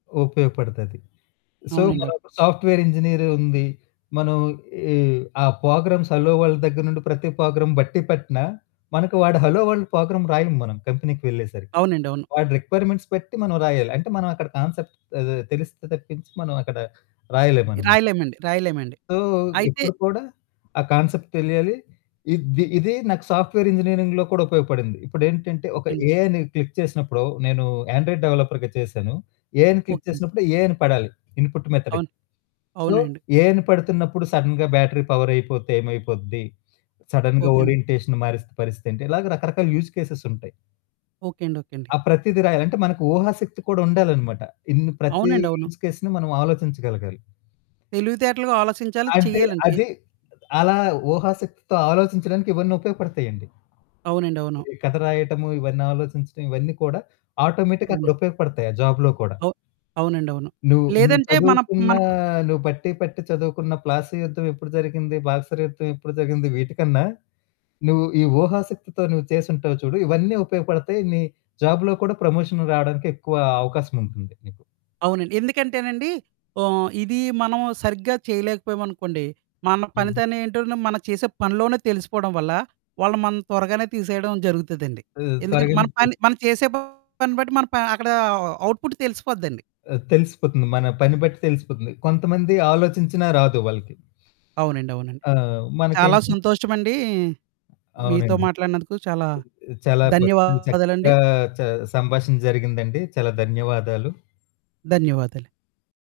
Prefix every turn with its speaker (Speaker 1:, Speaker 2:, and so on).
Speaker 1: ఉపయోగపడుతాది. సో,
Speaker 2: అవునండి.
Speaker 1: మనం ఇప్పుడు సాఫ్ట్‌వేర్ ఇంజినీరు ఉంది, మనం ఈ ఆ ప్రోగ్రామ్స్ హలో వరల్డ్ దగ్గర నుండి, ప్రతి ప్రోగ్రామ్ బట్టి పట్టిన, మనకు వాడు హలో వరల్డ్ ప్రోగ్రామ్ రాయము మనం కంపెనీకి వెళ్ళేసరికి.
Speaker 2: అవునండి. అవును.
Speaker 1: వాడి రిక్వైర్‌మెంట్స్ బట్టి మనం రాయాలి. అంటే మనం అక్కడ కాన్సెప్ట్ ఆహ్, తెలిస్తే తప్పించి మనం అక్కడ రాయలేం మన మ
Speaker 2: రాయలేమండి, రాయలేమండి.
Speaker 1: సో,
Speaker 2: అయితే
Speaker 1: ఇప్పుడు కూడా ఆ కాన్సెప్ట్ తెలియాలి. ఇద్ది ఇదీ నాకు సాఫ్ట్‌వేర్ ఇంజినీరింగ్‌లో కూడా ఉపయోగపడింది. ఇప్పుడేంటంటే,
Speaker 2: ఓకే
Speaker 1: ఒక
Speaker 2: అండి.
Speaker 1: ఏఐని క్లిక్ చేసినప్పుడు నేను ఆండ్రాయిడ్ డెవలపర్‌గా చేశాను. ఏ అని క్లిక్
Speaker 2: ఓకే.
Speaker 1: చేసినప్పుడు, ఏ అని పడాలి ఇన్‌పుట్ మెథడ్.
Speaker 2: అవును.
Speaker 1: సో,
Speaker 2: అవునండి.
Speaker 1: ఏ అని పడుతున్నప్పుడు సడెన్‌గా బ్యాటరీ పవర్ అయిపోతే ఏమైపోద్ది, సడెన్‌గా
Speaker 2: ఓకే అండి.
Speaker 1: ఓరియంటేషన్ మారిస్తే పరిస్థితి ఏంటి? ఇలాగ రకరకాల యూజ్ కేసెసుంటాయి.
Speaker 2: ఓకే అండి. ఓకే అండి.
Speaker 1: ఆ! ప్రతీది రాయాలి. అంటే మనకు ఊహాశక్తి కూడా ఉండాలన్నమాట. ఇన్ని ప్రతి
Speaker 2: అవునండి. అవును.
Speaker 1: యూజ్ కేస్‌ని మనం ఆలోచించగలగాలి.
Speaker 2: తెలివితేటలుగా ఆలోచించాలి,
Speaker 1: అది
Speaker 2: చెయ్యాలండి ఎ
Speaker 1: అది అలా ఊహాశక్తితో ఆలోచించడానికి ఇవన్నీ ఉపయోగపడతాయండి.
Speaker 2: అవునండి. అవును.
Speaker 1: ఈ కథ రాయటము, ఇవన్నీ ఆలోచించడం ఇవన్నీ కూడా ఆటోమేటిక్‌గా అక్కడ
Speaker 2: అవునా!
Speaker 1: ఉపయోగపడతాయి. ఆ జాబ్‌లో కూడా.
Speaker 2: ఓహ్! అవునండవును.
Speaker 1: నువ్వు నువ్వు
Speaker 2: లేదంటే మన
Speaker 1: చదువుకున్న
Speaker 2: మన ప్
Speaker 1: నువ్వు బట్టి పట్టి చదువుకున్న 'ప్లాసీ' యుద్ధం ఎప్పుడు జరిగింది, 'బక్సర్' యుద్ధం ఎప్పుడు జరిగింది వీటికన్నా, నువ్వు ఈ ఊహాశక్తితో నువ్వు చేసుంటావు చూడు ఇవన్నీ ఉపయోగపడతాయి, నీ జాబ్‌లో కూడా ప్రమోషన్ రావడానికి ఎక్కువ అవకాశముంటుంది నీకు.
Speaker 2: అవునండి. ఎందుకంటేనండి ఓహ్, ఇది మనం సరిగ్గా చేయలేకపోయామనుకోండి, మన
Speaker 1: హ్మ్.
Speaker 2: పనితనం ఎంటో మనం చేసే పనిలోనే తెలిసిపోవడం వల్ల, వాళ్ళు మనని త్వరగానే తీసేయడం జరుగుతదండి.
Speaker 1: హ్మ్,
Speaker 2: ఎందుకంటే
Speaker 1: త్వరగా
Speaker 2: మన
Speaker 1: ఎళ్లి
Speaker 2: పని
Speaker 1: తిస్
Speaker 2: మనం చేసే పని బట్టి మనం ప అక్కడ అవుట్ పుట్ తెలిసిపోద్దండి.
Speaker 1: ఆ! తెలిసిపోతుంది మన పని బట్టి తెలిసిపోతుంది. కొంతమంది ఆలోచించినా రాదు వాళ్ళకి.
Speaker 2: అవునండి. అవునండి.
Speaker 1: ఆ!
Speaker 2: చాలా
Speaker 1: మనకేంటంటే
Speaker 2: సంతోషమండి, మీతో
Speaker 1: అవునండి.
Speaker 2: మాట్లాడినందుకు చాలా
Speaker 1: ఆహ్, చాలా బ
Speaker 2: ధన్యవాదాలండి.
Speaker 1: చక్కగా చ సంభాషణ జరిగిందండి. చాలా ధన్యవాదాలు.
Speaker 2: ధన్యవాదాలు.